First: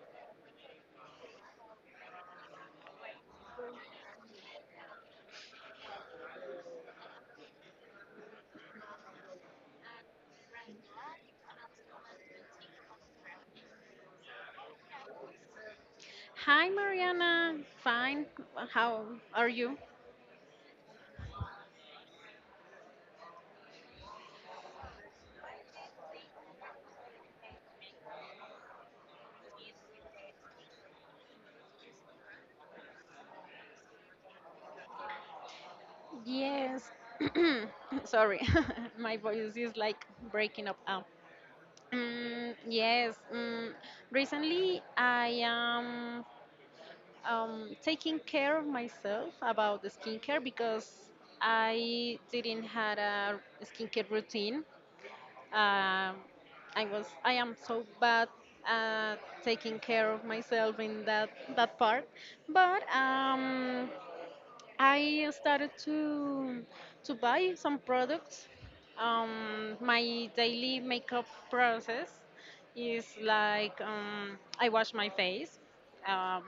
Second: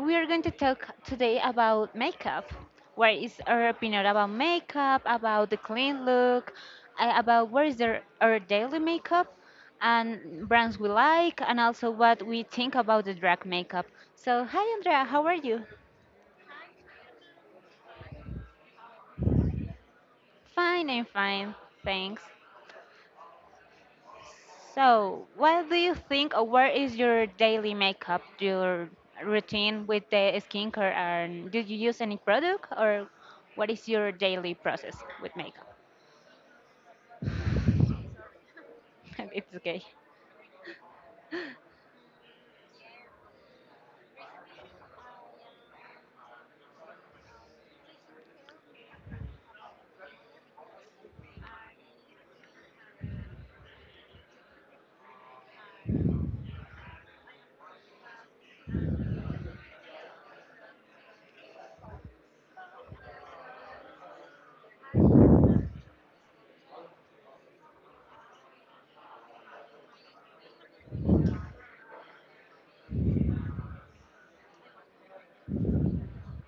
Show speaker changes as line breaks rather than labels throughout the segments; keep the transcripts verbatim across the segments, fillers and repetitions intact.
We are going to talk today about makeup. What is our opinion about makeup, about the clean look, uh, about what is their, our daily makeup, and brands we like, and also what we think about the drag makeup. So, hi Andrea, how are you?
Hi, Mariana. Fine. How are you?
Fine, I'm fine. Thanks. So, what do you think, or where is your daily makeup, your routine with the skincare? And do you use any product, or what is your daily process with makeup?
Yes. Sorry, my
It's
voice is
okay.
like breaking up now. Mm, yes. Mm, recently, I am um, taking care of myself about the skincare because I didn't had a skincare routine. Um, I was I am so bad at taking care of myself in that that part, but um, I started to to buy some products. Um, my daily makeup process is like um, I wash my face um,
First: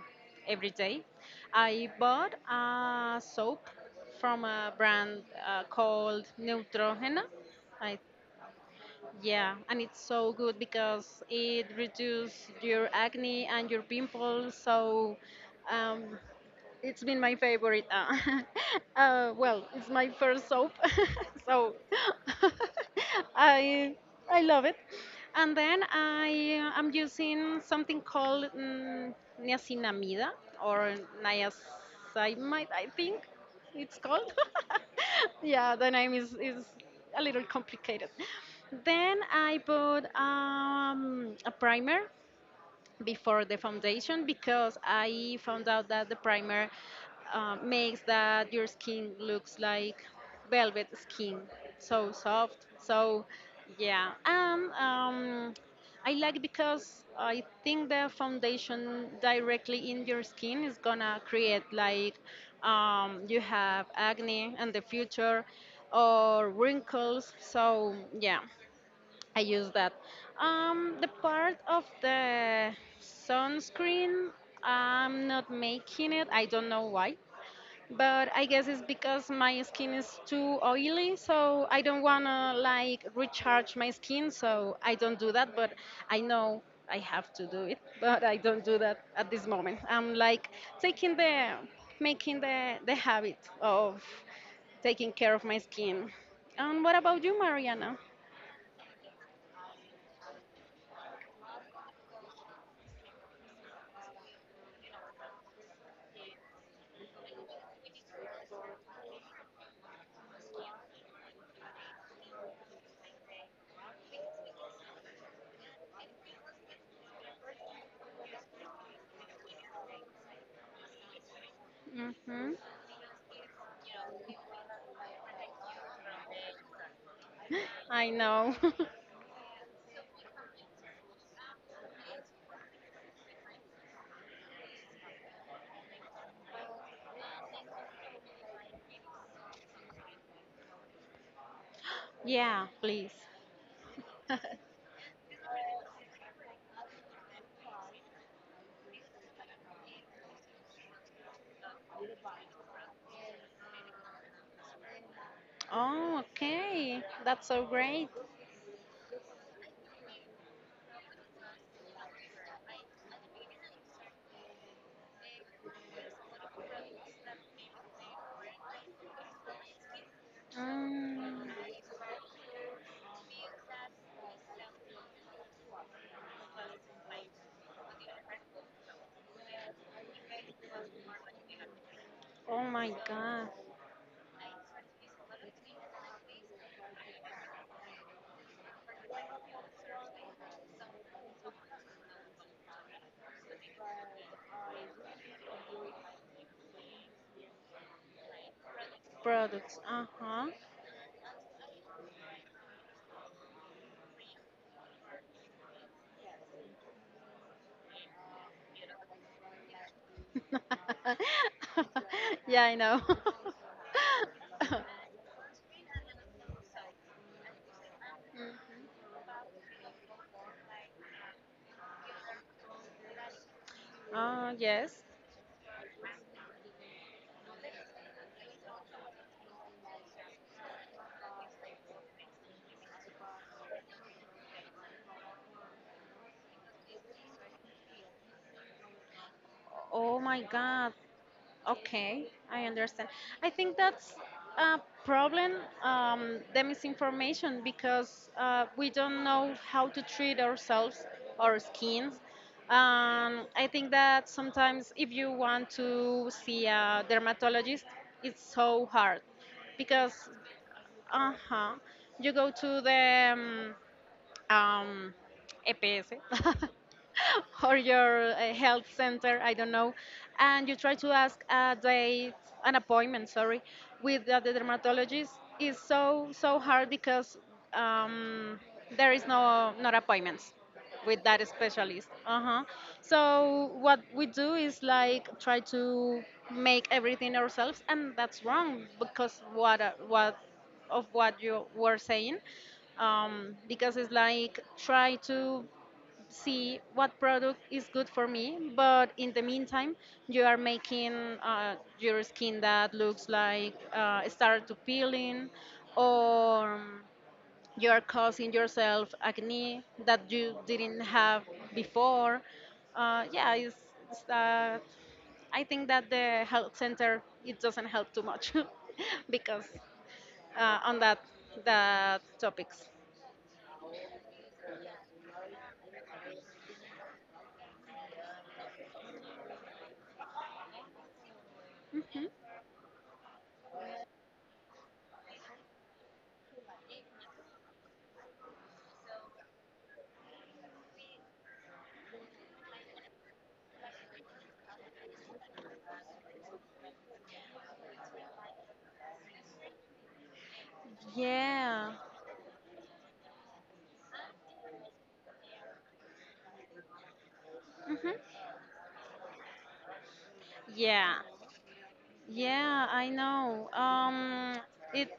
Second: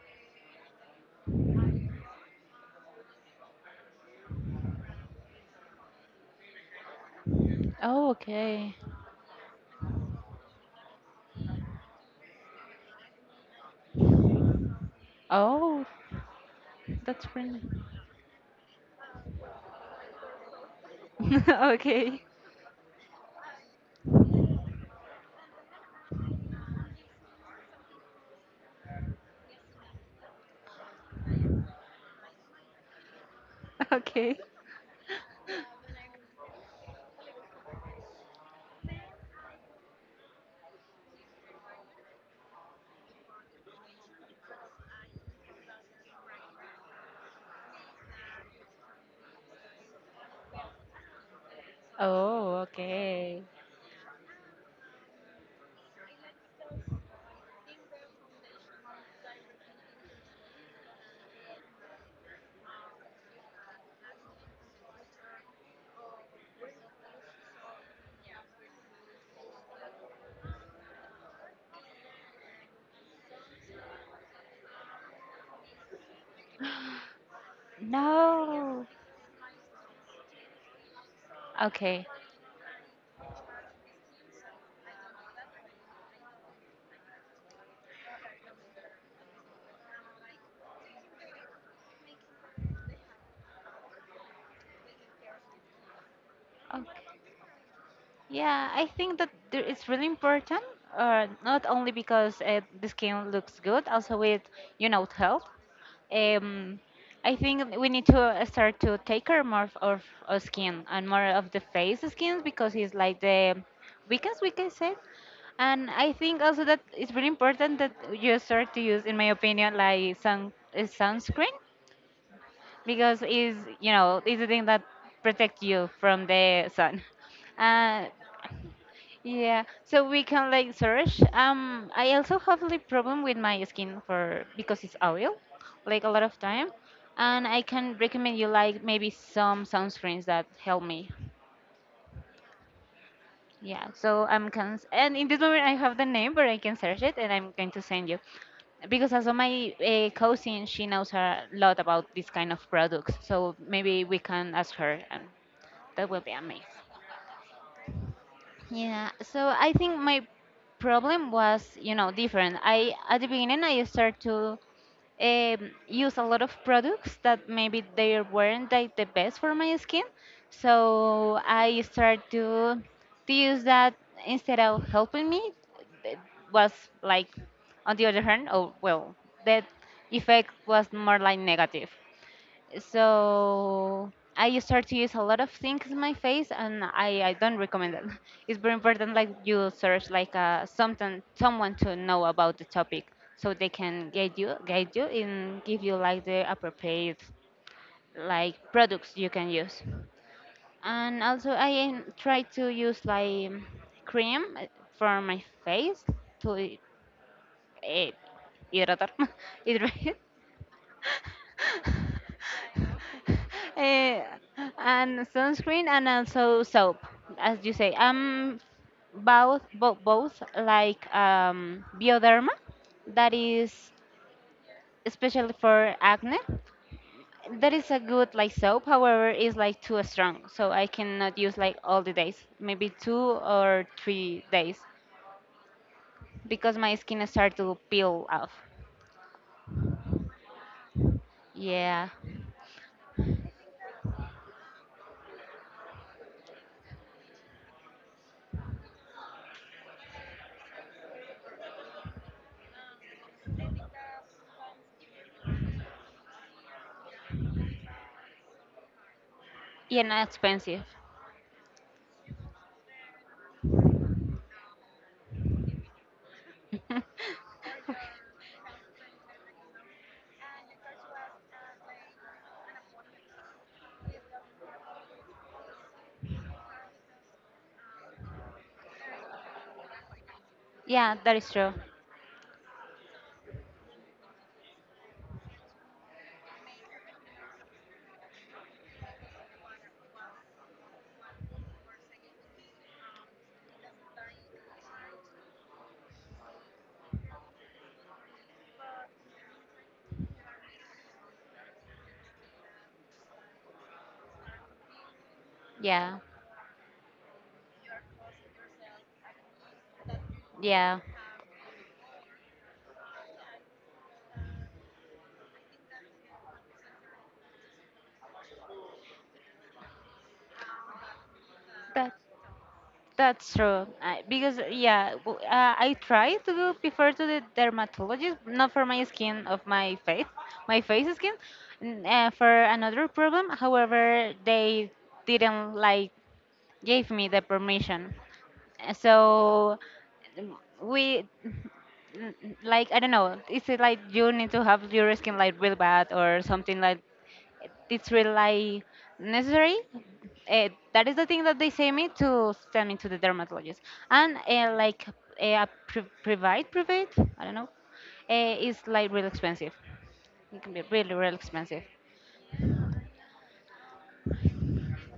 every day. I bought a soap from a brand uh, called Neutrogena. I,
Oh, okay.
yeah, and it's so good because it reduces your acne and your pimples. So
Oh,
um, it's been
that's
my
friendly.
favorite. Uh, uh, well, it's my first soap, so
Okay,
I I love it. And then I am using something called mm, niacinamida or niacinamide, I think it's called.
okay.
Yeah, the name is is a little complicated. Then I bought um, a primer before the foundation because I found out that the primer uh, makes that your skin looks like velvet skin, so
Oh,
soft. So
okay.
yeah, and um, I like because I think the foundation directly in your skin is gonna create like um, you have acne in the future or wrinkles. So yeah. I use that. Um, the part of the sunscreen, I'm not making it. I don't know why, but I guess it's
No.
because my skin is too oily, so I don't
Okay.
wanna like recharge my skin, so I don't do that. But I know I have to do it, but I don't do that at this moment. I'm like taking the making the the habit of taking care of my skin. And what about you, Mariana?
Yeah, I think that there- it's really important, uh, not only because uh, the skin looks good, also with, you know, health. Um, I think we need to uh, start to take care more of of our skin and more of the face skins because it's like the weakest, we can say. And I think also that it's really important that you start to use, in my opinion, like sun uh, sunscreen
Hmm.
because it's, you know, it's the thing that protect you from the sun. Uh,
I know.
yeah, so we can like search. Um, I also have like problem with my skin for because it's oil, like a lot of time, and I can recommend you like maybe some sunscreens that help me.
Yeah, please.
Yeah, so I'm can and in this moment I have the name, but I can search it and I'm going to send you because also my uh, cousin she knows a lot about this kind of products, so maybe we can ask her, and that
Oh,
will be amazing.
okay. That's so great.
Yeah, so I think my problem was, you know, different. I at the beginning I started to um, use a lot of products that maybe they weren't like the best for my skin. So
Mm.
I started to to use that instead of helping me. It was like on the other hand, oh well, that effect was more like negative.
Oh my God.
So I start to use a lot of things in my face, and I, I don't recommend it. It's very important, like you search like uh, something someone to know about the topic, so they can guide you, guide you, and give you like the appropriate like products you can
Products.
use.
Uh huh.
And also, I am- try to use like cream uh, for my face to eh, hidratar, hydrate.
Yeah, I know.
Eh, and sunscreen and also soap, as you say. Um, both, both, both like um, Bioderma, that is
Oh, yes.
especially for acne. That is a good like soap, however, is like too strong, so I cannot use like all the days, maybe two or three days, because my skin start to peel off.
Oh my God.
Yeah,
Okay, I understand. I think that's a problem, um, the misinformation, because uh, we don't know how to treat ourselves, our skins. Um, I think that sometimes if you want to see a dermatologist, it's so hard
yeah,
because,
not expensive.
uh-huh, you go to the um, um, E P S or your uh, health center, I don't know, and you try to ask a date, an appointment, sorry, with the, the dermatologist is so so hard because um, there is no not appointments
Yeah,
with
that
that
is true.
specialist. Uh-huh. So what we do is like try to make everything ourselves, and that's wrong because what are- what of what you were saying um, because it's like try to see what product is good for me but in the meantime you are making uh, your skin that looks like uh, start to peeling
Yeah,
or you are causing yourself acne that you didn't
yeah.
have before, uh, yeah, it's, it's that I think that the health center it doesn't help too much because uh, on that
That
that topics.
That's true. I, because yeah, w- uh, I try to go prefer to the dermatologist, not for my skin of my face, my face skin, n-
Hmm.
uh, for another problem. However, they didn't like gave me the permission. Uh, So mm, we mm, like I don't know. Is it like you need to have your skin like real bad or something like it's really like necessary. Uh, that is the thing that they say
Yeah.
me to send me to the dermatologist, and uh, like uh, pri- private, private, I don't know,
Hmm.
uh, is like real expensive. It can be
Yeah.
really, really expensive.
Yeah, I know. Um, it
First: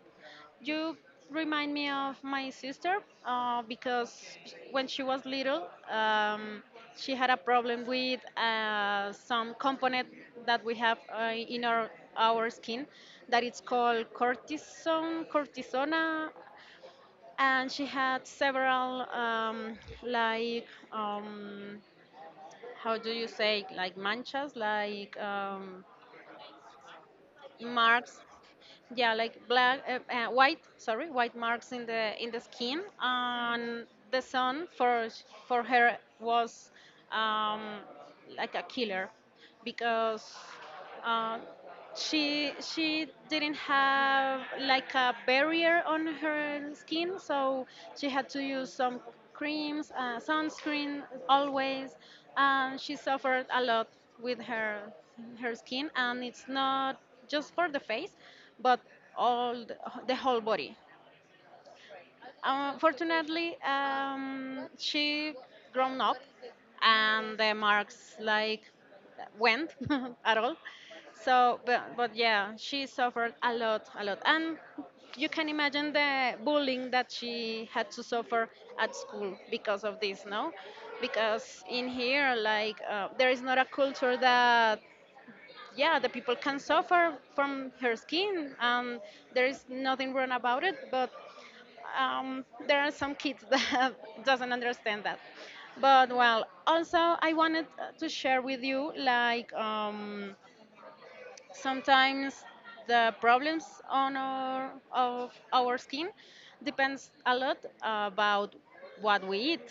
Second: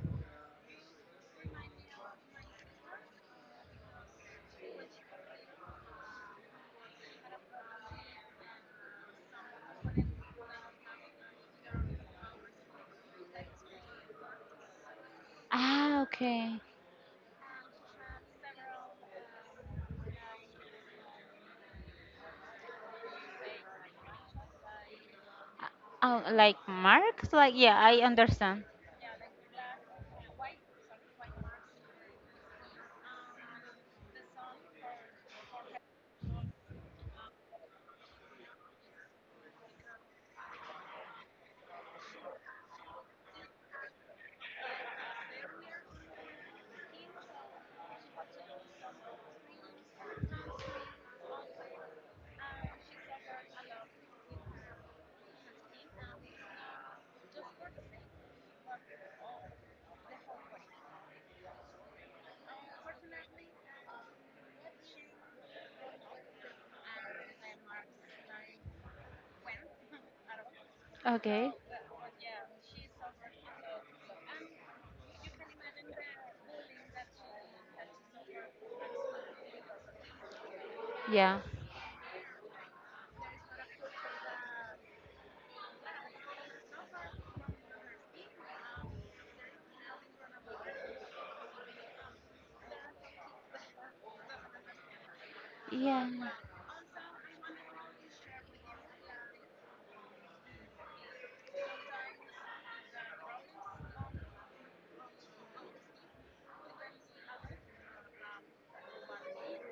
You remind me of my sister uh, because when she was little, um, she had a problem with uh, some component that we have uh, in our our skin that it's called cortisone,
Ah,
cortisona,
okay.
and she had several um, like um, how do you say, like manchas, like um,
Uh, uh, like marks, like yeah, I
marks,
understand.
yeah, like black, uh, uh, white, sorry, white marks in the in the skin, and the son for sh- for her was um, like a killer because uh, she she didn't have like a barrier on her skin, so she had to use some creams, uh, sunscreen always, and she suffered a lot with her her skin, and it's not just for the face but all the, the whole body. Unfortunately, um, she grown up and the marks like went at all.
Okay.
So, but, but yeah, she suffered a lot, a lot. And you can imagine the bullying that she had to suffer at school because of this, no?
Yeah,
Because in here, like, uh, there is not a culture that, yeah, the people can suffer from her skin, and there is nothing wrong about it, but um, there are some kids that doesn't understand that.
yeah,
But well, also I wanted uh, to share with you like um, sometimes the problems on our of our skin depends a lot about what we eat,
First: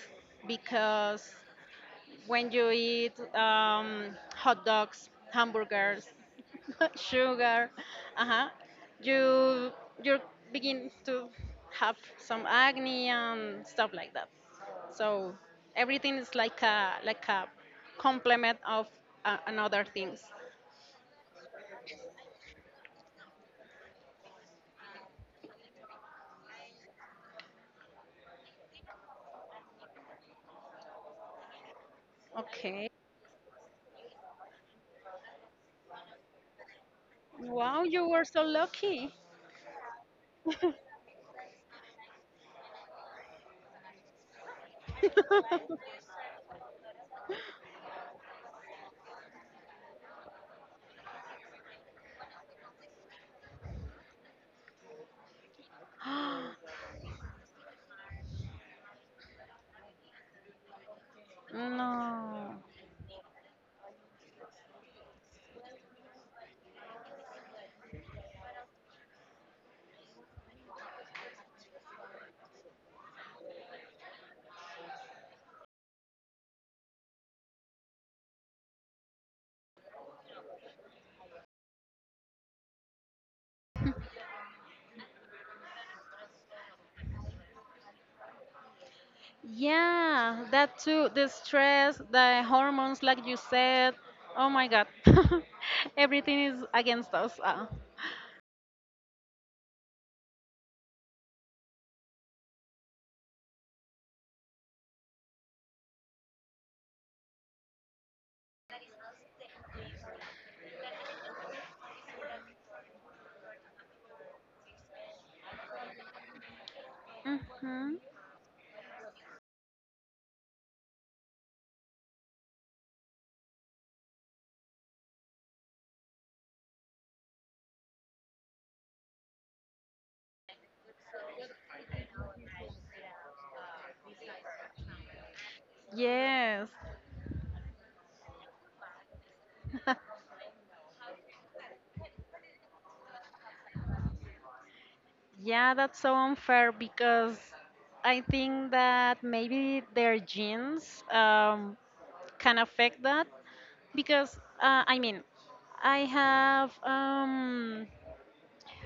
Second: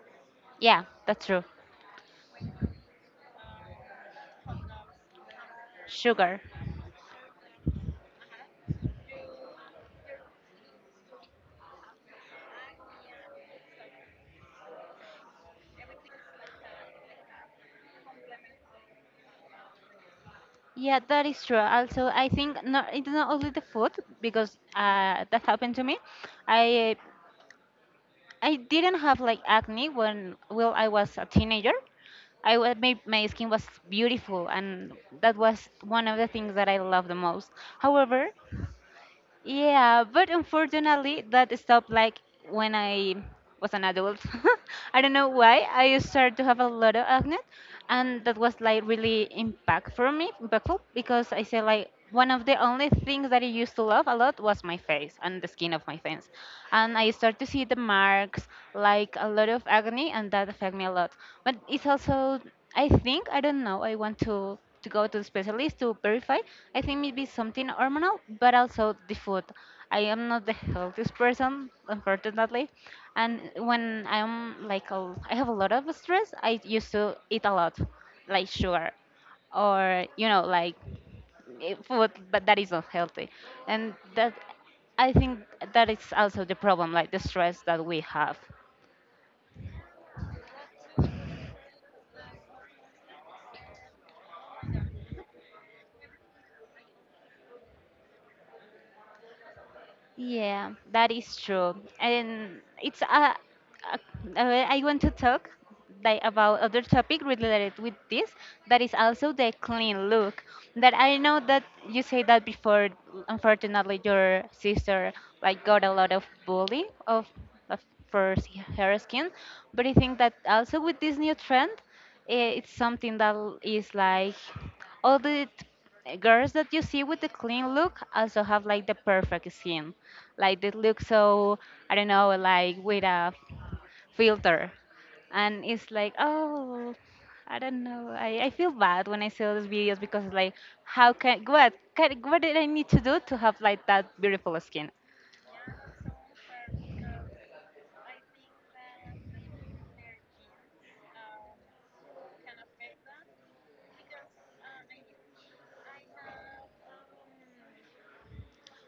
yeah. That's
because
true.
when you eat um, hot dogs, hamburgers,
Sugar.
sugar, uh-huh, you you begin to have some acne and stuff like that. So everything is like a like a complement of uh, another things.
Yeah, that is true. Also, I think not, it's not only the food because uh, that happened to me. I I didn't have like acne when well I was a teenager. I wa-
Okay.
my, my skin was beautiful, and that was one of the things that I loved the most.
Wow, you were
However,
so lucky.
yeah, but unfortunately, that stopped like when I was an adult. I don't know why. I started to have a lot of acne, and that was like really impactful for me, impactful because I said like one of the only things that I used to love a lot was my face and the skin of my face, and I started to see the marks, like a lot of acne, and that affected me a lot. But it's also,
No.
I think, I don't know. I want to to go to the specialist to verify. I think maybe something hormonal, but also the food. I am not the healthiest person, unfortunately, and when I'm like a, I have a lot of stress, I used to eat a lot, like sugar, or you know like eh, food, but that is not healthy, and that I think that is also the problem, like the stress that we have.
Yeah, that too. The stress, the hormones, like you said. Oh my God. Everything is against us. Uh,
Yeah, that is true. And it's a, a- uh, I want to talk like about other topic related with this that is also the clean look that I know that you say that before unfortunately your sister like got a lot of bully of of
hmm.
for s- her skin. But I think that also with this new trend, eh, it's something that l- is like all the t- girls that you see with the clean look also have like the perfect skin. Like they look so, I don't know, like with a filter. And it's like,
Yes.
oh, I don't know. I, I feel bad when I see all these videos because it's like, how can, what, can, what did I need to do to have like that beautiful skin?
Yeah, that's so unfair because I think that maybe their genes um, can affect that. Because, uh, I mean, I have, um,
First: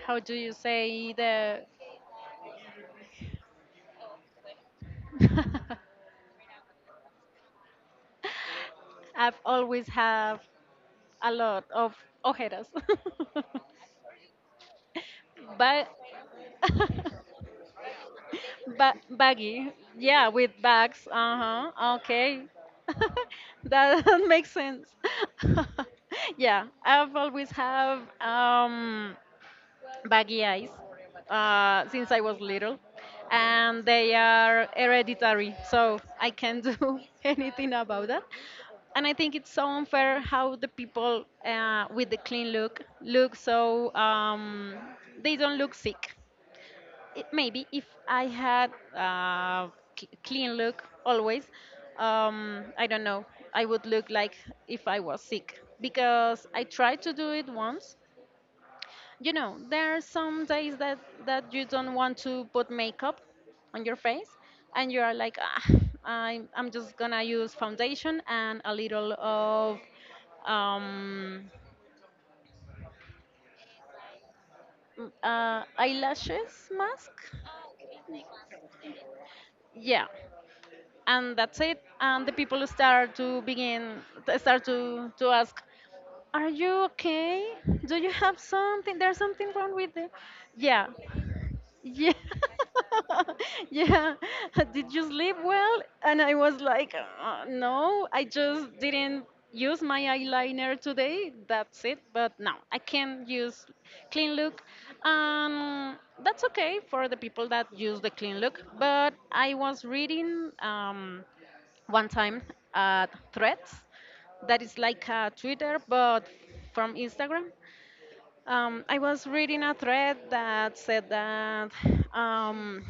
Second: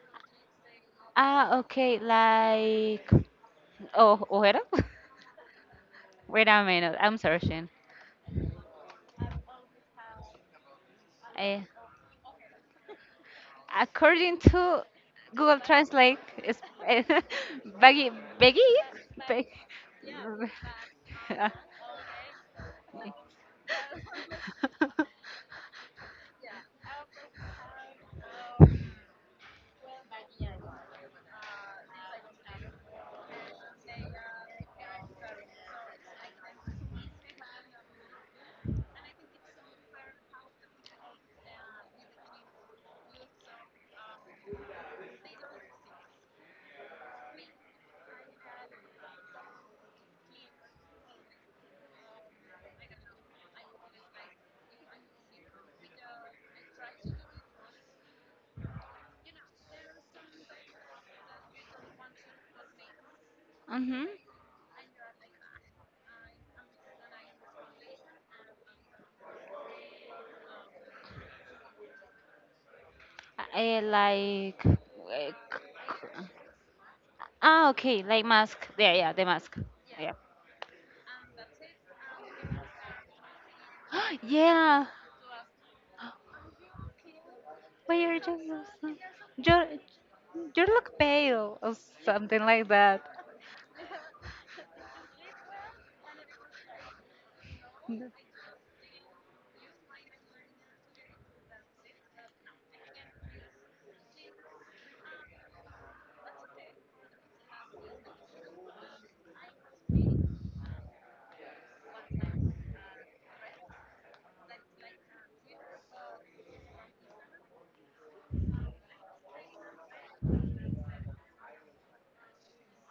how do you say,
Ah,
the.
okay, like oh, ojera? Wait a minute, I'm searching.
I've always have a
Eh,
lot of ojeras.
According to Google
But
Translate, it's eh, baggy, baggy,
ba-
bag-
baggy. Yeah, with bags. Uh-huh. Okay. That makes sense. Yeah, I've always have um baggy eyes uh, since I was little, and they are hereditary, so I can't do anything about that. And I think it's so unfair how the people uh, with the clean look look so um, they don't look sick. It, maybe if I had uh, cl- clean look always, um, I don't know, I would look like if I was sick, because I tried to do it once. You know, there are some days that that you don't want to put makeup on your
Mhm.
face, and you are like ah, I'm, I'm just gonna use foundation and a little of um,
Eh, like
m-
eh,
uh,
c- c-
eyelashes mask,
ah, okay, like mask. Yeah, yeah, the mask.
yeah,
Yeah.
and that's it, and the people start to begin t- start
Yeah,
to to ask, are you okay,
but
do you
you're
have
just
something, there's something
you
wrong with you,
you
yeah.
look pale or
Yeah.
something like that.
Yeah. Did you sleep well? And I was like, "Uh, no, I just didn't use my eyeliner today. That's it. But no, I can use clean look." Um, that's okay for the people that use the clean look. But I was reading um, one time at Threads, that is like a Twitter, but from Instagram. Um, I was reading a thread that said that um,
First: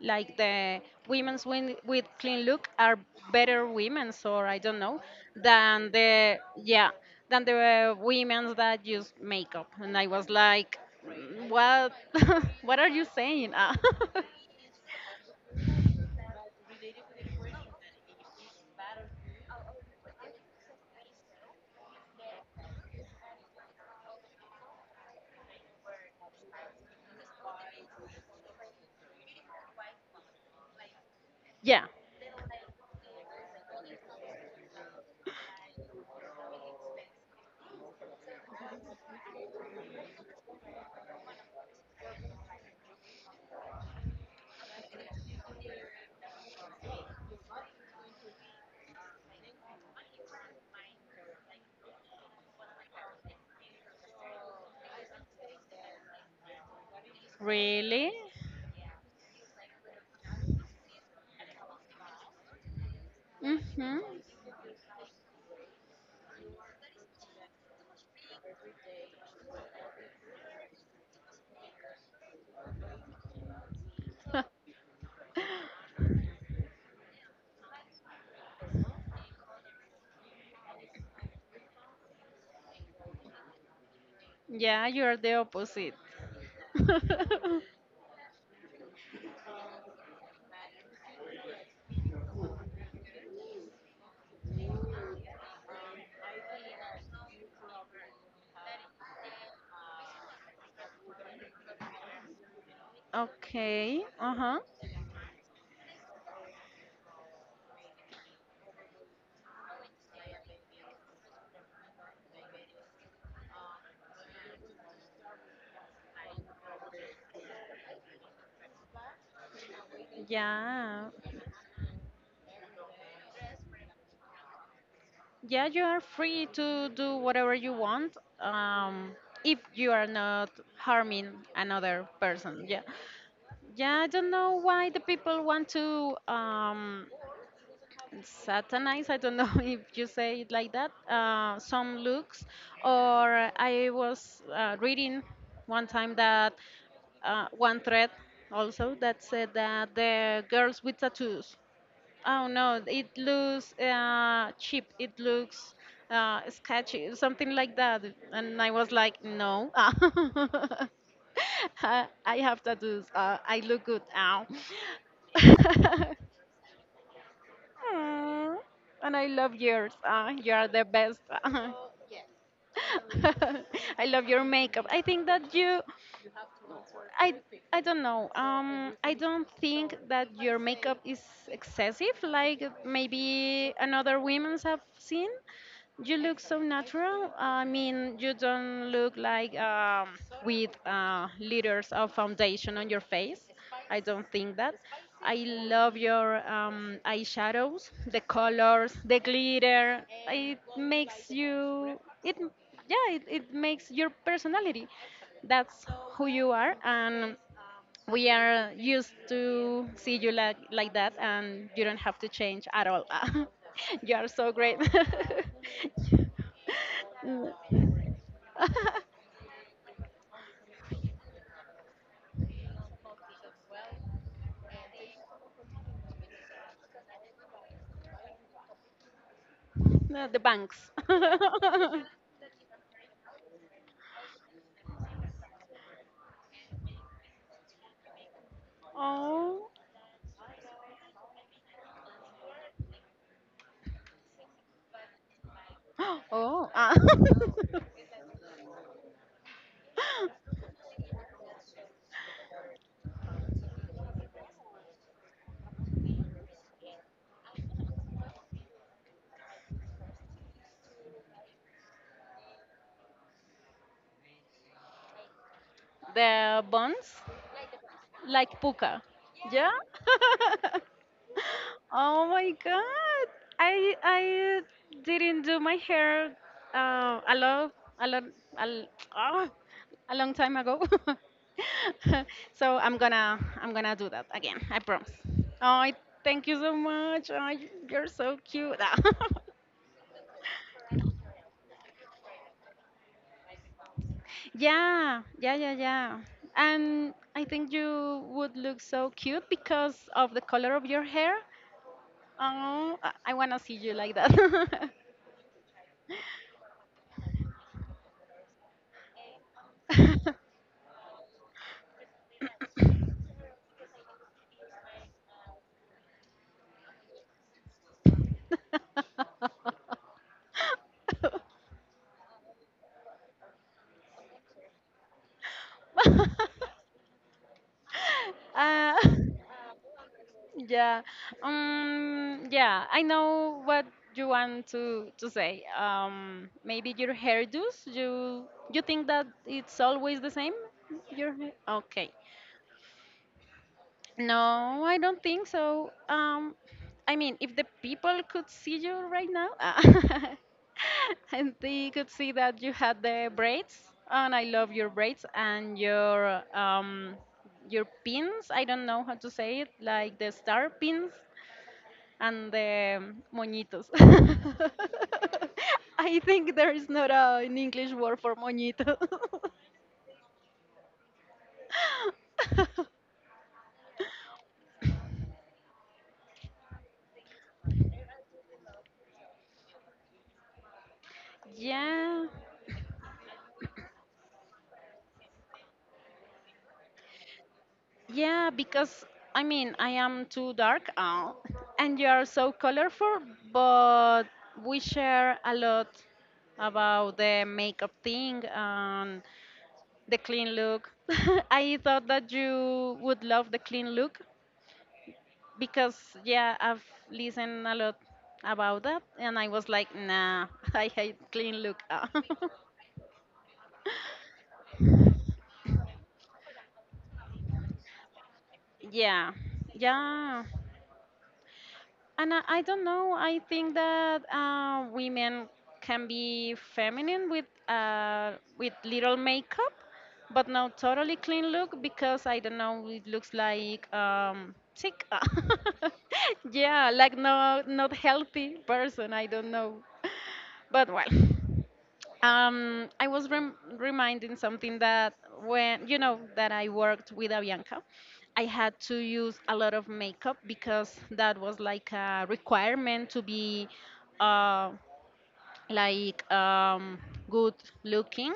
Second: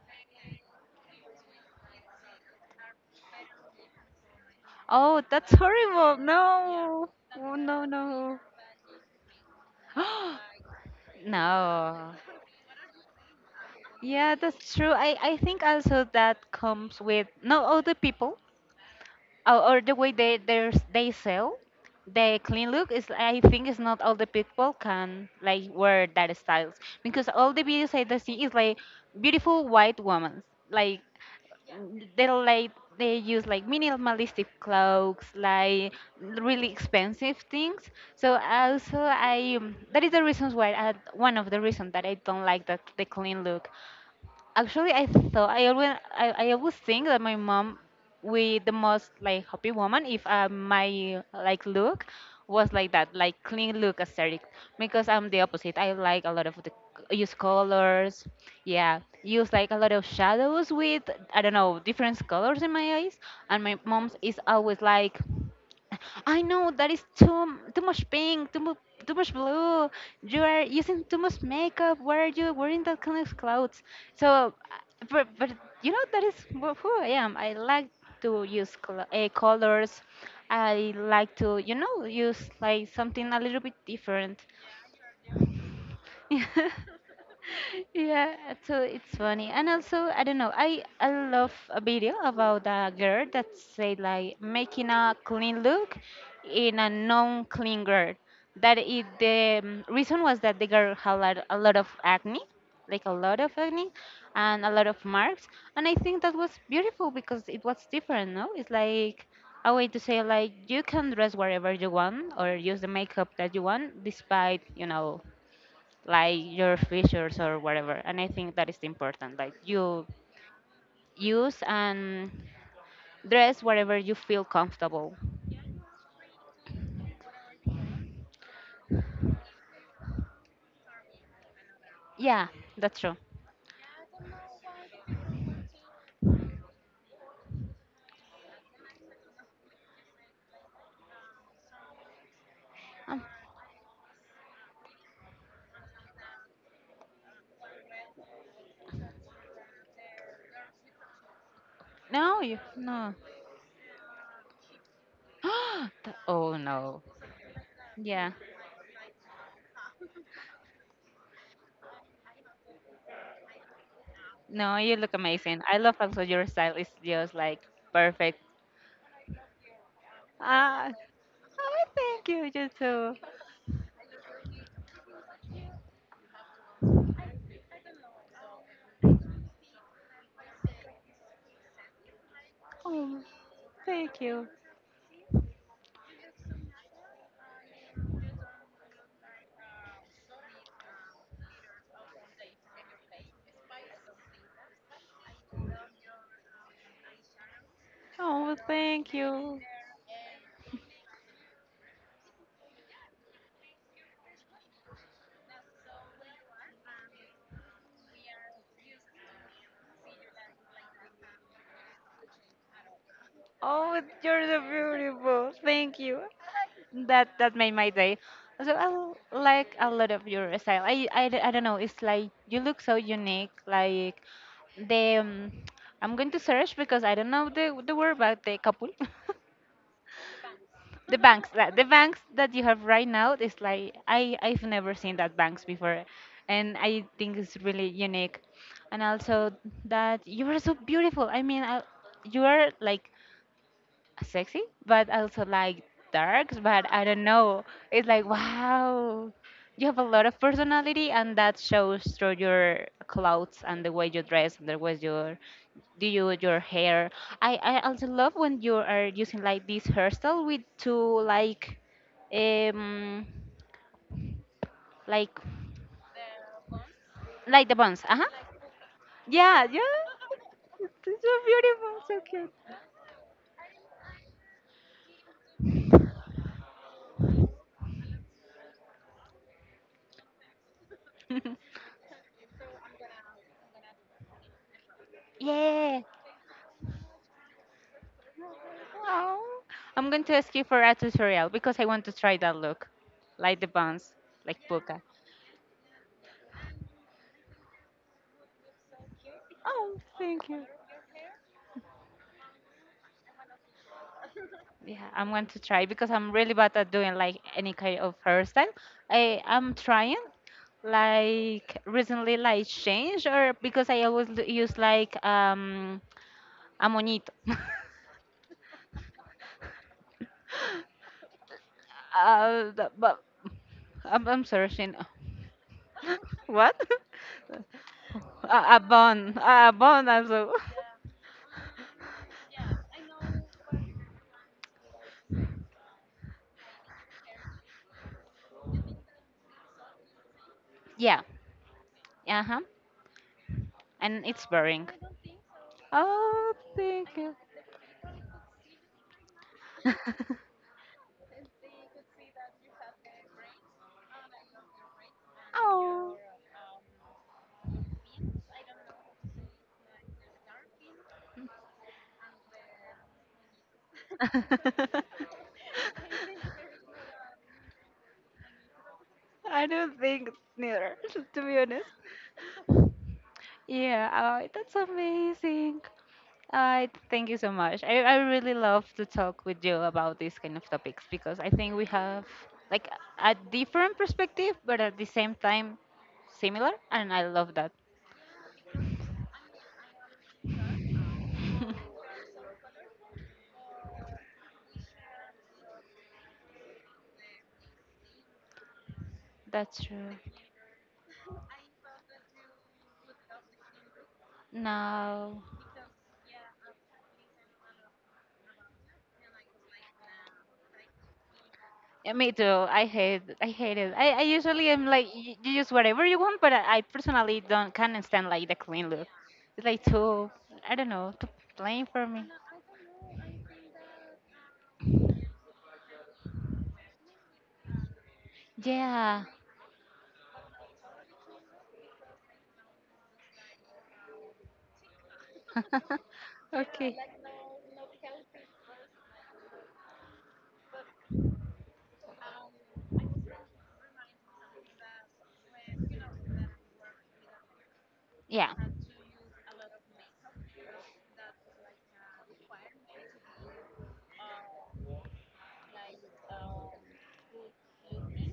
like the women's win- with clean look are better women's, or I don't know,
Oh, that's
than
horrible.
the, yeah,
No.
than
Oh,
the
no,
uh,
no.
women's that use makeup, and I was like, "Mm, what
No.
what are you saying? Ah,
Yeah, that's true. I, I think also that comes with no other people or, or the way they they they sell. The clean look is I think it's not all the people can like wear that styles because all the videos I do see is like beautiful white women like
yeah,
they like they use like minimalistic clothes like really expensive things, so also I um, that is the reasons why I, one of the reasons that I don't like the, the clean look. Actually, I thought I always I, I always think that my mom, with the most like happy woman, if uh, my like look was like that, like clean look aesthetic, because I'm the opposite. I like a lot of the use
really.
colors, yeah, use like a lot of shadows with I don't know different colors in my eyes, and my
Hmm.
mom's is always like. I know that is too too much pink, too much too much blue. You are using too much makeup. Why are you wearing that kind of clothes? So, uh, but but you know that is wh- who I am. I like to use col- uh, colors. I like to you know use like something a little bit different.
Yeah, you're the opposite.
Yeah, so it's funny and also I don't know i i love a video about a girl that said like making a clean look in a non-clean girl that it the um, reason was that the girl had like a lot of acne, like a lot of acne
Okay. Uh-huh.
and a lot of marks, and I think that was beautiful because it was different no it's like a way to say like you can dress wherever you want or use the makeup that you want despite you know like your features or whatever. And I think that is important. Like you
Yeah,
use and dress whatever you feel comfortable.
yeah, you are free to do whatever you want, um, if you are not harming another
Yeah,
person, yeah,
that's true.
yeah. I don't know why the people want to um, satanize, I don't know if you say it like that, uh, some looks,
Um,
or I was uh, reading one time that uh, one thread also that said that the girls with tattoos.
No,
Oh
you
no, it
no.
looks uh, cheap. It looks
Th-
uh,
oh no.
sketchy, something like that.
Yeah.
And I was like, no, I I have tattoos. Uh, I look good. Ow.
No, you look amazing. I love also your style is just like perfect.
Aw, and I love yours. Uh, you are the
Ah,
best.
oh, thank you, you too.
I love your makeup. I think that you I I don't know. Um, I don't think that your makeup is excessive, like
Oh,
maybe another
thank you.
women's have seen. You look so natural. I mean, you don't look like um, with uh, liters of foundation on your face. I don't think that. I love your um, eyeshadows, the
Oh,
colors, the
you.
glitter. It makes you. It Yeah. It, it makes your personality. That's who you are, and we are used to see you like, like that, and you don't have to change at all.
Oh,
You are
you're
so
so
great.
beautiful. Thank you. That that made my
Mm.
day. So I l- like a lot of your style. I, I, d- I don't know. It's like you look so unique. Like the um, I'm going to search because I don't know the the word, but the couple,
No, the banks.
the banks, that the banks that you have right now is like I I've never seen that banks before, and I think it's really unique. And also
Oh,
that you are so beautiful. I mean, I, you are like sexy, but I also like darks.
oh,
But
ah.
I don't know. It's like wow, you have a lot of personality, and that shows through your clothes and the way you dress and the way you do you, your hair. I I also love when you are using like this hairstyle with two like um like
the bonds,
like the buns. Uh huh.
like puka.
Yeah,
Yeah.
yeah. It's so beautiful,
Oh my
so
god. I I didn't do my hair uh, a lot, a lot, a, l- ah, a long time ago.
cute.
So I'm gonna I'm gonna do that again. I promise. Oh, I
Yeah.
thank you so much. Oh, y- you're so cute.
I'm going to ask you for a tutorial because I want to try that look, like the buns, like puka.
Yeah, yeah, yeah, yeah. And I think you would look so cute because
Oh,
of the
thank you.
color of your hair. Oh, I, I wanna see you like that.
Yeah, I'm going to try because I'm really bad at doing like any kind of hairstyle. I I'm trying like recently like change or because I always l- use like um a moñito. Uh, the- but I'm I'm searching. What? a, a
uh,
bun, a bun also.
yeah. Um. Yeah. I know what you want to to say. Um. Maybe your hairdos. You you think that it's always the same?
Yeah.
Your hair? Okay.
Uh-huh. And it's
No,
boring.
I don't think so. Um,
Oh, thank
I mean,
you.
if the people could see you right now, and they could see that you had the braids, and I love your braids and
Oh.
your um your pins. I don't know how to say it, like the star pins and the moñitos. I think there is not a, an English word for moñito.
I don't think neither, to be honest. Yeah, oh, that's amazing. I thank you so much. I, I really love to talk with you about these kind of topics because I think we
Yeah.
have like a different perspective, but at the same time similar, and I love that.
Yeah, because I mean, I am too dark uh, and you are so colorful, but we share a lot about the makeup thing and
That's true.
the clean look. I thought that you would love the clean look
No.
because, yeah, I've listened a lot about that and I was like, nah, I hate clean look.
Yeah, me too. I hate, I hate it. I, I usually am like, you, you use whatever you want, but I, I personally don't can't stand like the clean look.
Yeah,
It's like too,
yeah.
I don't know, too plain for me.
And I, I don't know. I think that uh, women can be feminine with uh, with little
Yeah.
makeup, but not totally clean look because I don't know. It looks like um, sick. Yeah,
Okay.
like no, not healthy person. I don't know. But well. Um, I was rem- reminding something that when you know that I worked with Avianca, I
Yeah.
had to use a lot of makeup because that was like a requirement to be uh, like um, good looking.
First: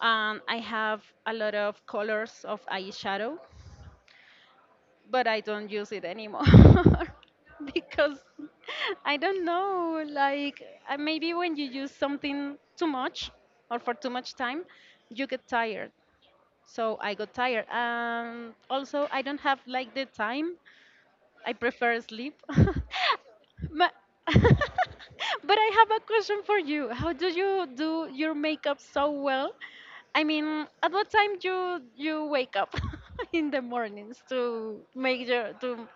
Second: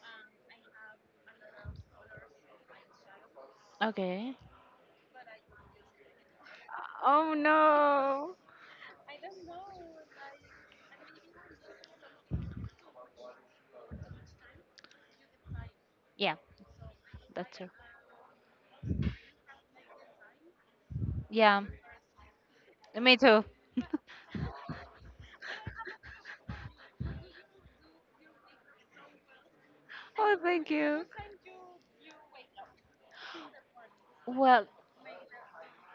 And I have a lot of colors of eyeshadow
Okay.
but I don't use it anymore
Oh
because
no.
I don't know. Like uh, maybe when you use something too much or for too much time, you get tired.
Yeah.
So I got
That's
tired, and also I don't have like the time I
yeah.
prefer sleep.
Me too.
Ma- but I have a question for you. How do you do your makeup so well? I
Oh,
mean,
thank
at
you.
what time you you wake up in the mornings
Well,
to make your to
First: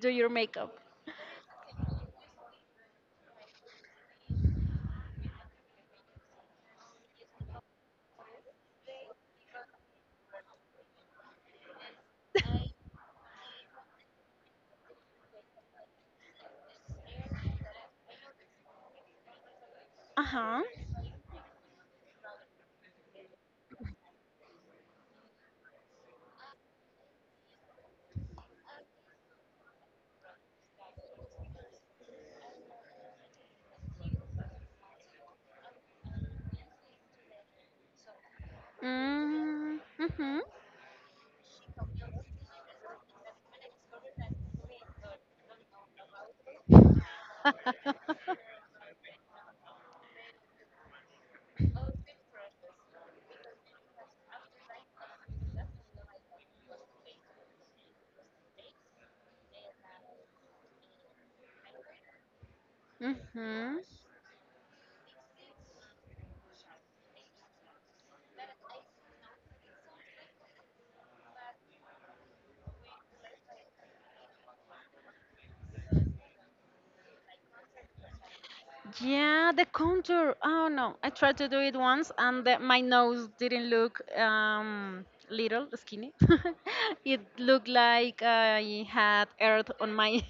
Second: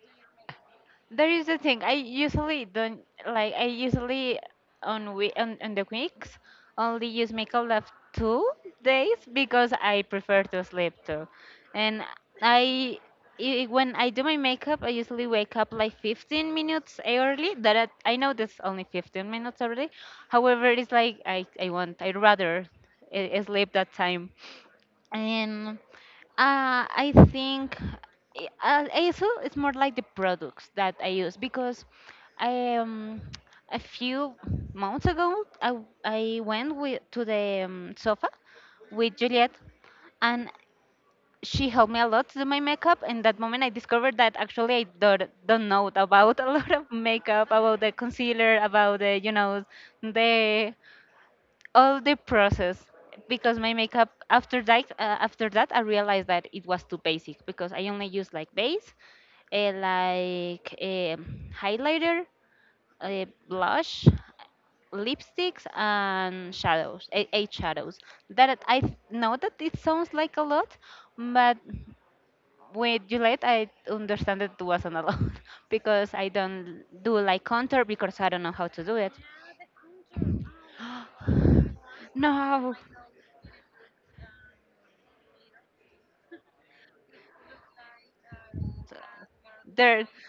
do your makeup?
there is the thing. I usually don't like. I usually on we on, on the weeks only use makeup left two days because I prefer to sleep too, and I. i- When I do my makeup, I usually wake up like fifteen minutes early. That I I know that's only fifteen minutes early.
Uh huh.
However, it's like I, I want, I rather eh, sleep that time. And uh, I think eh, uh, also it's more like the products that I use because I um a few months ago I I went with to the um, sofa with Juliet
Mm-hmm.
and she helped me a lot to do my makeup and that moment I discovered that actually I don't, don't know about a lot of makeup, about the concealer, about the you know the all the process, because my makeup after that uh, after that I realized that it was too basic because I only use like base, uh, like um highlighter, uh,
Mm-hmm.
blush, lipsticks and shadows, eh, eight shadows. That I know that it sounds like a lot, but with Gillette I understand that it wasn't a lot because I don't do like contour because I don't know how to do it.
Yeah, the contour. Oh no, I tried to do it once, and the,
No.
my nose didn't look um, little skinny. It looked like I had earth on
Dirt,
my.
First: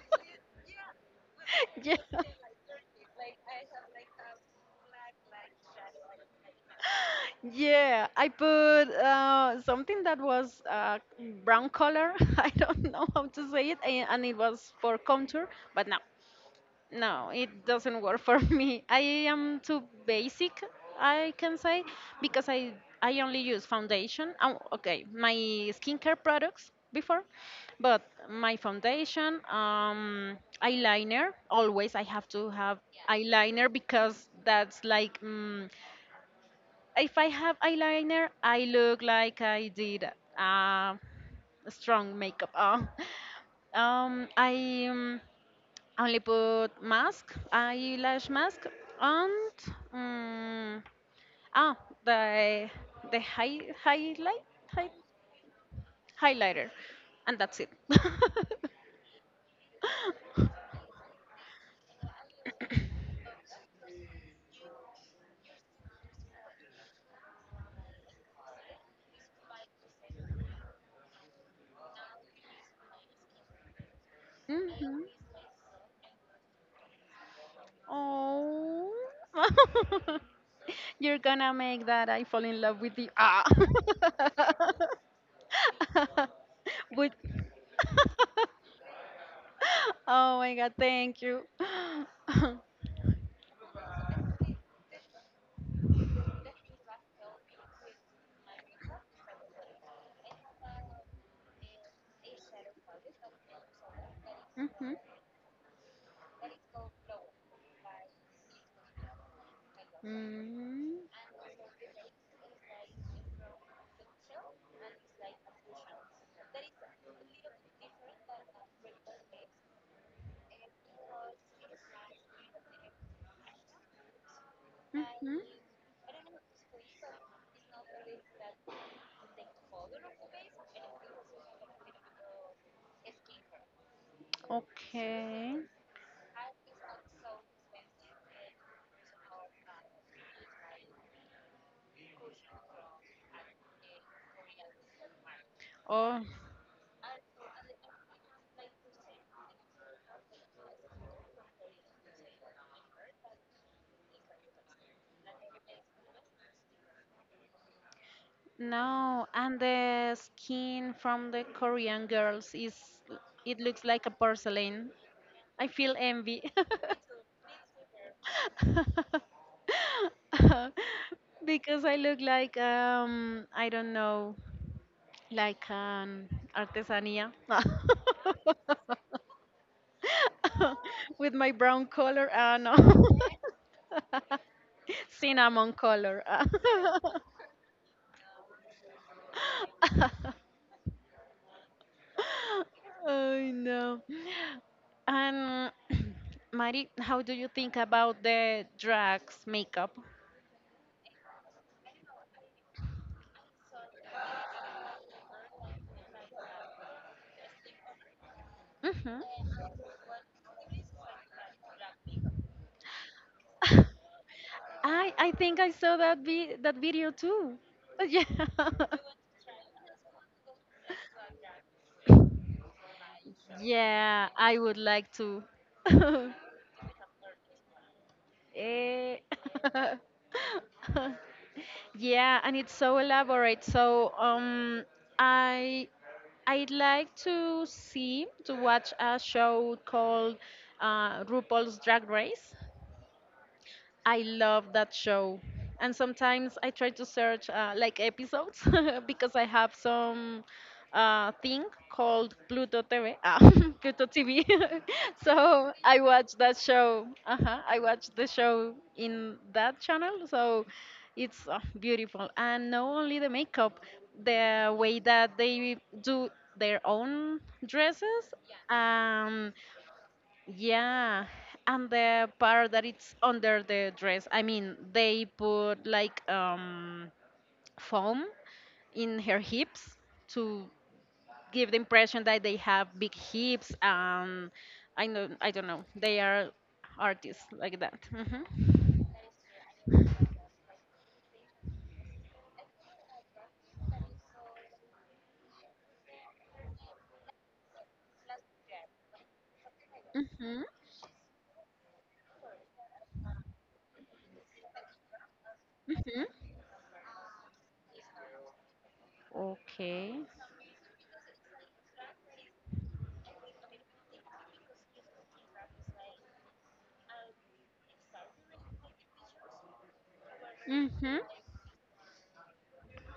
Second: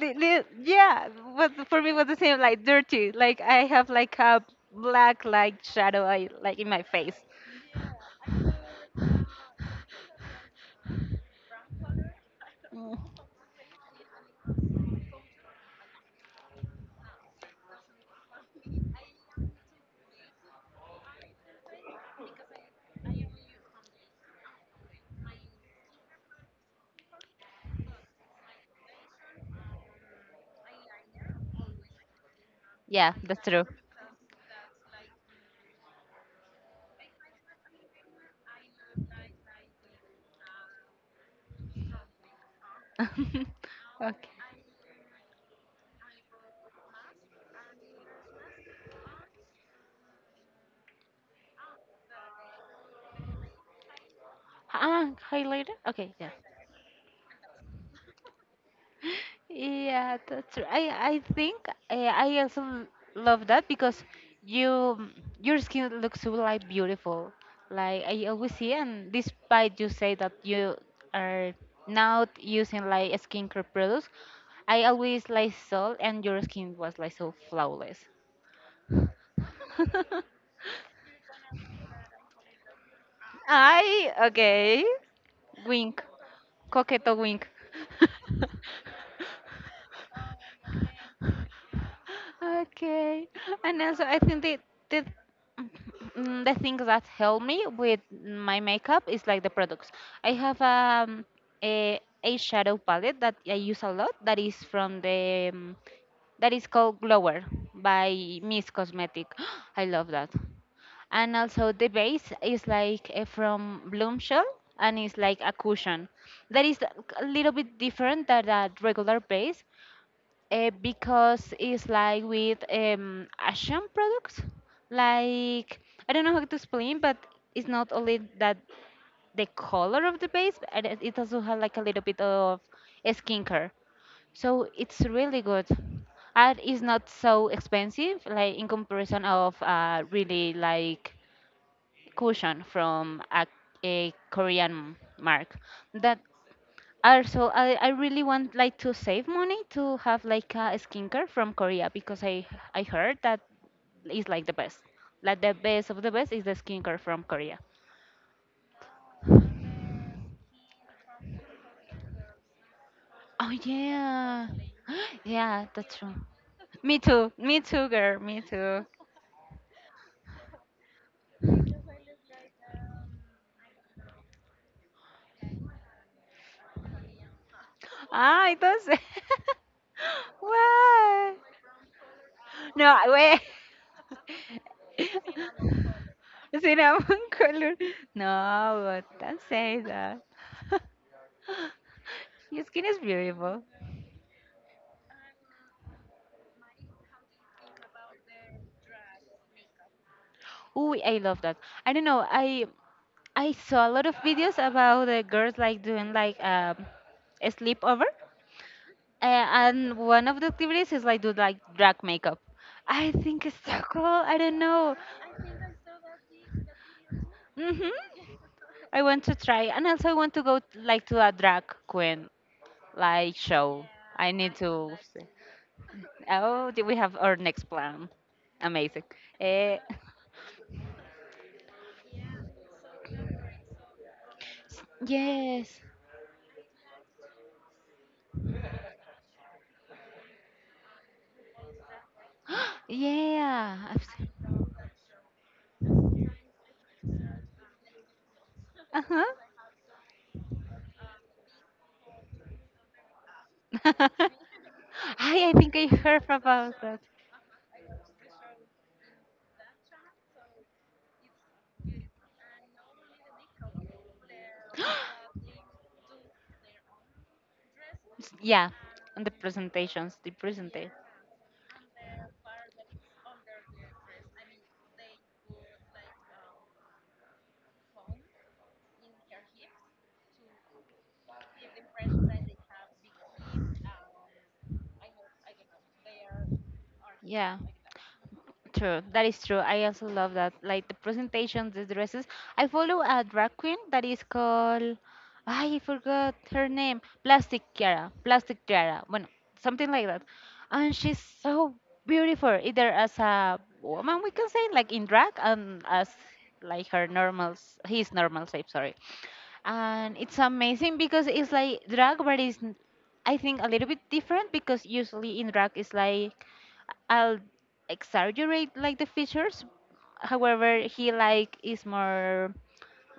li- li- yeah, was for me
Yeah.
was the same, like dirty, like I have like a black like shadow I, like in my face.
Yeah, I put uh, something that was uh, brown color. I don't
Mm,
know how to say it, a- and it was for contour, but no no, it doesn't work for me. I am too basic, I can say, because I I only use foundation. Oh, okay, my skincare products before, but my foundation, um, eyeliner. Always I have to have
yeah that's true.
eyeliner because that's like mm, if I have eyeliner, I look like I did uh, strong makeup. Uh,
Okay.
um, I um, only put mask, eyelash mask, and um, ah, the the high highlight high,
Ah, highlighter, okay, yeah.
highlighter, and that's it.
Yeah, that's true. I I think uh, I also l- love that because you your skin looks so like beautiful. Like I always see, and despite you say that you are not using like skincare products, I
Hmm.
always like saw and your skin was like so flawless.
Oh, you're gonna make that I fall in love with you. Ah,
I okay. Wink, coqueto
would.
wink.
Oh my God! Thank you.
Okay. And also, I think the the mm, the things that help me with my makeup is like the products. I have um, a a shadow palette that I use a lot. That is
Mhm.
from the um, that is called Glower by Miss Cosmetic. I love that.
Mm.
And also the base is like uh, from Bloom Shell and it's like a cushion. That is like a little bit different than that regular base uh, because it's like with um, Asian products.
Mhm.
Like, I don't know how to explain, but it's not only that the color of the base, but it it also has like a little bit of skincare. So it's really
Okay.
good. And it's not so expensive, like in comparison of uh, really like cushion from a, a Korean mark. That
Oh
also I, I really want like to save money to have like a skincare from Korea because I I heard that is like the best. Like the best of the best is the skincare from Korea.
no! And the skin from the Korean girls is
Oh
it looks like a
yeah.
porcelain.
Yeah,
I
that's
feel
true.
envy.
Me too. Me too, girl. Me too.
Because I look like um I don't know like an artesania
Ah, it does. Why?
with my brown color ah no
No, I- wait.
cinnamon color ah.
Cinnamon color. No, but don't say that. Your skin is
Oh
beautiful.
no. And Mari, how do you think about the drugs makeup?
Ooh, I love that. I don't know. I I saw a lot of videos about the girls like doing like um, a sleepover,
Hmm.
uh, and one of the activities is like do like drag makeup. I think it's so cool. I don't know.
I I think I saw that vi that video too.
Mhm.
Yeah.
I want to try, and also I want to go like to a drag queen like show.
Yeah,
I need
I would
to
like
see.
to.
Oh, do we have our next plan? Amazing.
Eh.
Eh,
Yeah, and it's so elaborate. So um,
yes.
I I'd like to see to watch a show called uh, RuPaul's Drag Race.
Yeah. I've
I
seen.
love that show. And sometimes I try to search uh, like episodes
Uh
because I have some uh, thing called Pluto T V. Ah, Pluto
huh.
T V.
I I
So
think I
I
heard
watch that
about that.
show. Uh-huh. I watch the show in that channel. So it's uh, beautiful. And not only the makeup, the
S-
way that they do their own dresses.
Yeah, and the
Um,
presentations, the presentation.
yeah, and the part that it's under the dress, I mean, they put like um, foam in her hips to give the impression that they have big hips, and I know, I don't know, they are artists
Yeah.
like that. Hmm.
True, that is true. I also love that. Like the presentations, the dresses. I follow a drag queen that is called, I forgot her name, Plastic Chiara, Plastic Chiara, bueno, something like that.
Hmm.
And she's so beautiful, either as a woman, we can say, like in drag, and as
Hmm.
like her normal, s- his normal shape, sorry. And
Okay.
it's amazing because it's like drag, but it's, n- I think, a little bit different because usually in drag it's like I'll exaggerate like the features. However, he
Hmm.
like is more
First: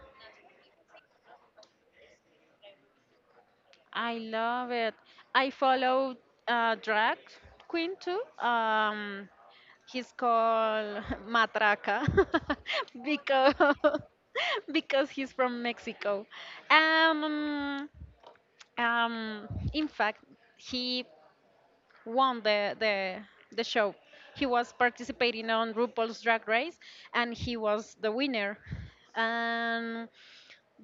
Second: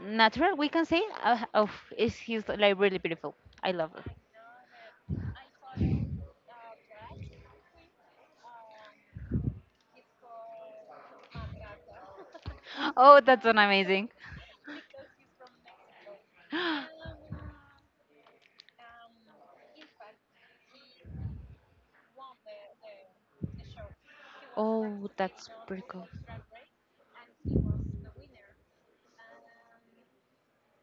natural. We can say uh, of is he's like really beautiful. I love her.
I love it. I follow uh, drag queen too. Um, He's called Matraca
Oh, that's
because
an amazing.
because he's from Mexico. Um, um, in fact, he won the the the show. He was
Oh,
participating
that's
on
pretty cool.
RuPaul's Drag Race, and he was the winner. Um,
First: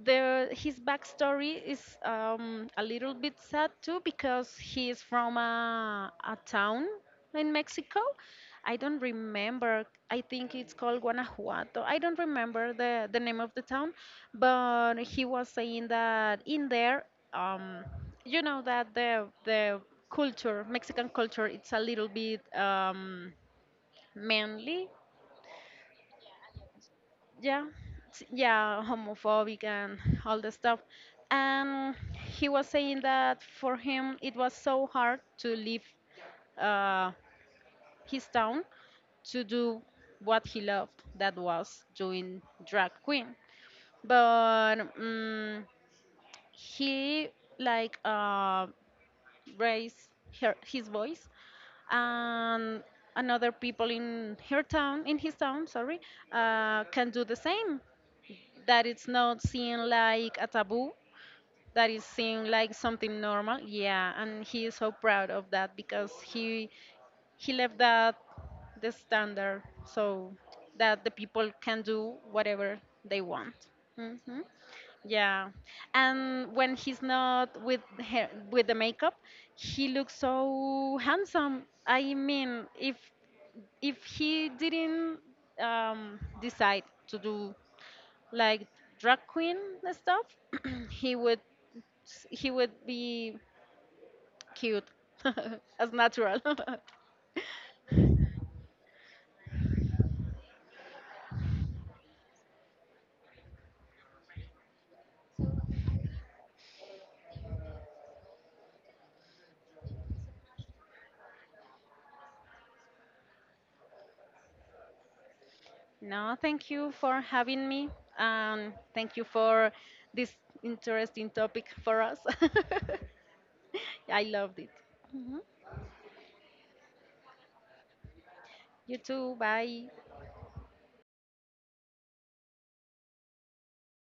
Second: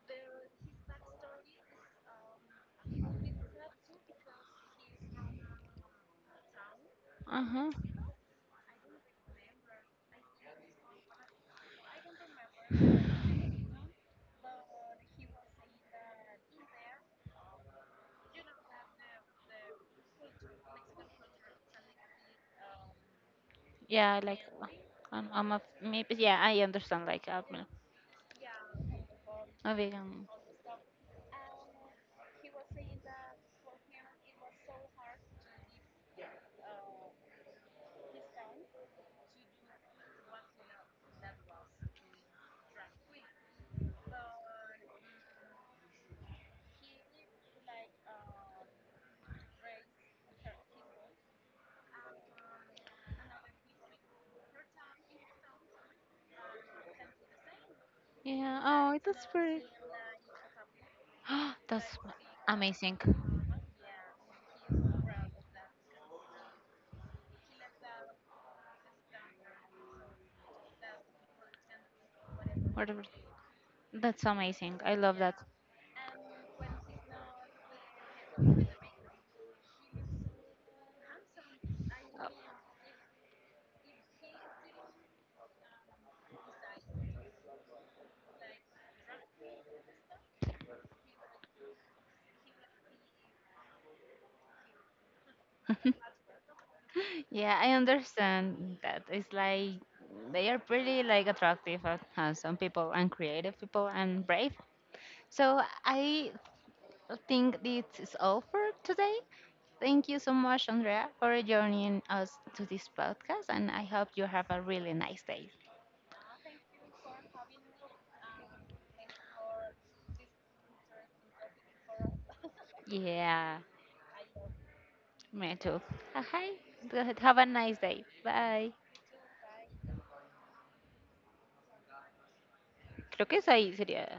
the his backstory is um, a little bit sad too because he is from a, a town in
Uh-huh.
Mexico. I don't remember. I think it's called Guanajuato. I don't remember the, the name of the town, but he was saying that in there, um, you know that the the culture, Mexican culture, it's a little bit um,
Yeah, like uh,
manly
I'm, I'm a maybe yeah, I understand, like I'm
yeah
a
s- yeah homophobic
a
and
vegan.
all the stuff and he was saying that for him it was so hard to leave uh, his town to do what he loved that was doing drag queen but um, he like uh, raised her, his voice and another people in her town in his town sorry uh, can do the same
Yeah.
that
Oh,
it's
that's
not
pretty.
seen like a taboo
That's
that is seen like
amazing.
something normal yeah and he is so proud of that because he he left that the standard so that the people can do whatever
Whatever.
they want. Hmm.
That's amazing. I love that.
Yeah, and when he's not with hair, with the makeup he looks so handsome I mean if if he didn't um, decide to do like drag queen stuff, he would he would be cute as natural.
Yeah, I understand that. It's like they are pretty like attractive, and handsome people, and creative people, and brave. So I think this is all for today. Thank you so much, Andrea, for joining us to this podcast, and I hope you have a really nice day.
No, thank you for having me. Um, thank you for this interesting topic for us.
Yeah,
I loved it.
me too. Hi. Have a nice day. Bye.
You too. Bye.
Creo que es ahí, sería.